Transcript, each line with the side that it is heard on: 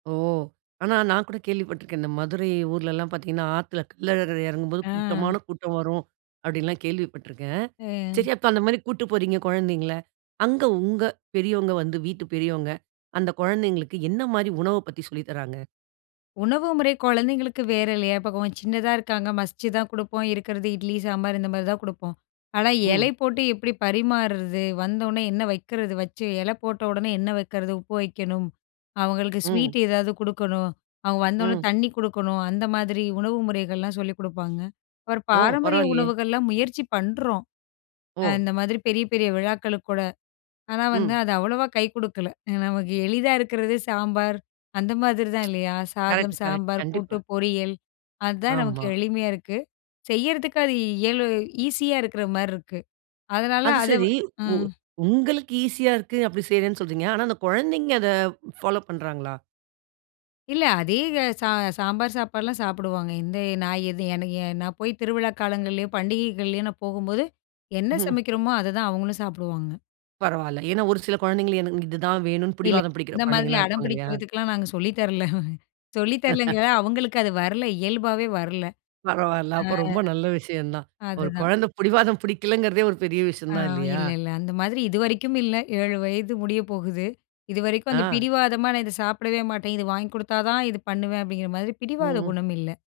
right: "ஓ! ஆனா நான் கூட கேள்விப்பட்டுருக்கேன். இந்த மதுரை ஊர்லலாம் பார்த்திங்கன்னா, ஆத்துல கள்ளழகர் எறங்கும்போது
left: ஆ.
right: கூட்டமான கூட்டம் வரும்" அப்டின்லாம் கேள்விப்பட்டுருக்கேன்.
left: ஆ.
right: சரி அப்ப அந்த மாரி கூட்டு போறீங்க கொழந்தைங்கள, அங்க உங்க பெரியவங்க வந்து வீட்டு பெரியவங்க, அந்த கொழந்தைங்களுக்கு என்ன மாரி உணவ பத்தி சொல்லித் தர்றாங்க?
left: உணவு முறை கொழந்தைங்களுக்கு வேற இல்லயா? இப்ப கொஞ் சின்னதா இருக்காங்க மசிச்சுதான் குடுப்போம். இருக்கிறது இட்லி சாம்பார் இந்த மாதிரி தான் குடுப்போம். ஆனா, எலை
right: ம்.
left: போட்டு எப்படி பரிமார்றது? வந்தவொன்னே என்ன வைக்கிறது? வச்சு இலை போட்டவொடனே என்ன வைக்கிறது? உப்பு வைக்கணும். அவங்களுக்கு
right: ம்.
left: ஸ்வீட் ஏதாவது குடுக்கணும். அவங்க வந்த உடனே
right: ம்.
left: தண்ணி குடுக்கணும். அந்த மாதிரி உணவு முறைகள்லாம் சொல்லிக் குடுப்பாங்க. ஒரு
right: ஓ!
left: பாரம்பரிய
right: பரவாயில்லையே.
left: உணவுகள்லாம் முயற்சி பண்றோம். அ
right: ஓ!
left: இந்த மாதிரி பெரிய பெரிய விழாக்களுக்கூட. ஆனா, வந்து
right: ம்.
left: அது அவ்வளோவா கை குடுக்கல.ஏனா நமக்கு எளிதா இருக்கிறதே சாம்பார் அந்த மாதிரிதான் இல்லையா? சாதம்,
right: கரெக்ட், கரெக்ட்.
left: சாம்பார், கூட்டு,
right: கண்டிப்பா.
left: பொரியல் அதான் நமக்கு
right: ஆமா.
left: எளிமையா இருக்கு. செய்யறதுக்கு அது இயலு ஈஸியா இருக்கிற மாரி இருக்கு. அதனால
right: அது,
left: அத
right: சரி உ
left: ம்.
right: உங்களுக்கு ஈசியா இருக்கு அப்படி செய்றேன்னு சொல்றீங்க. ஆனா அந்த கொழந்தைங்க அத பாலோ பண்றாங்களா?
left: இல்ல அதே க ச ச சாம்பார் சாப்பாடுலாம் சாப்பிடுவாங்க. இந்த நான் இது எனக் நா போய் திருவிழா காலங்கள்லேயோ, பண்டிகைகள்லேயோ நான் போகும்போது என்ன
right: ம்.
left: சமைக்கிறோமோ, அதுதான் அவங்களும் சாப்பிடுவாங்க.
right: பரவால்லை, ஏனா ஒரு சில கொழந்தைங்க எனக்கு "இதுதான் வேணும்ன்னு"
left: இல்ல
right: புடிவாதம் பிடிக்கிற
left: இந்த மாதிரி
right: குழந்தைங்கலா
left: அடம்
right: இருப்பாங்க இல்லையா?
left: பிடிக்கிறதுக்குலாம் நாங்க சொல்லி தரல. சொல்லி தரலங்க ,அவங்களுக்கு அது வரல இயல்பாவே வரல.
right: பரவால்ல,
left: ஆ,
right: அப்போ ரொம்ப நல்ல விஷயம் தான். ஒரு
left: அதுதான்.
right: கொழந்த பிடிவாதம் பிடிக்கலங்கிறதே ஒரு பெரிய விஷயம்
left: ஆ,
right: தான் இல்லையா?
left: இல்ல, இல்ல. அந்த மாதிரி இதுவரைக்கும் இல்ல 7 வயது முடிய போகுது. இதுவரைக்கும் அந்த
right: ஆ.
left: பிடிவாதமா நான் "இத சாப்பிடவே மாட்டேன். இது வாங்கி குடுத்தா தான் இது பண்ணுவேன்" அப்படிங்கிற மாதிரி
right: ம்
left: பிடிவாத
right: ம்.
left: குணம் இல்ல.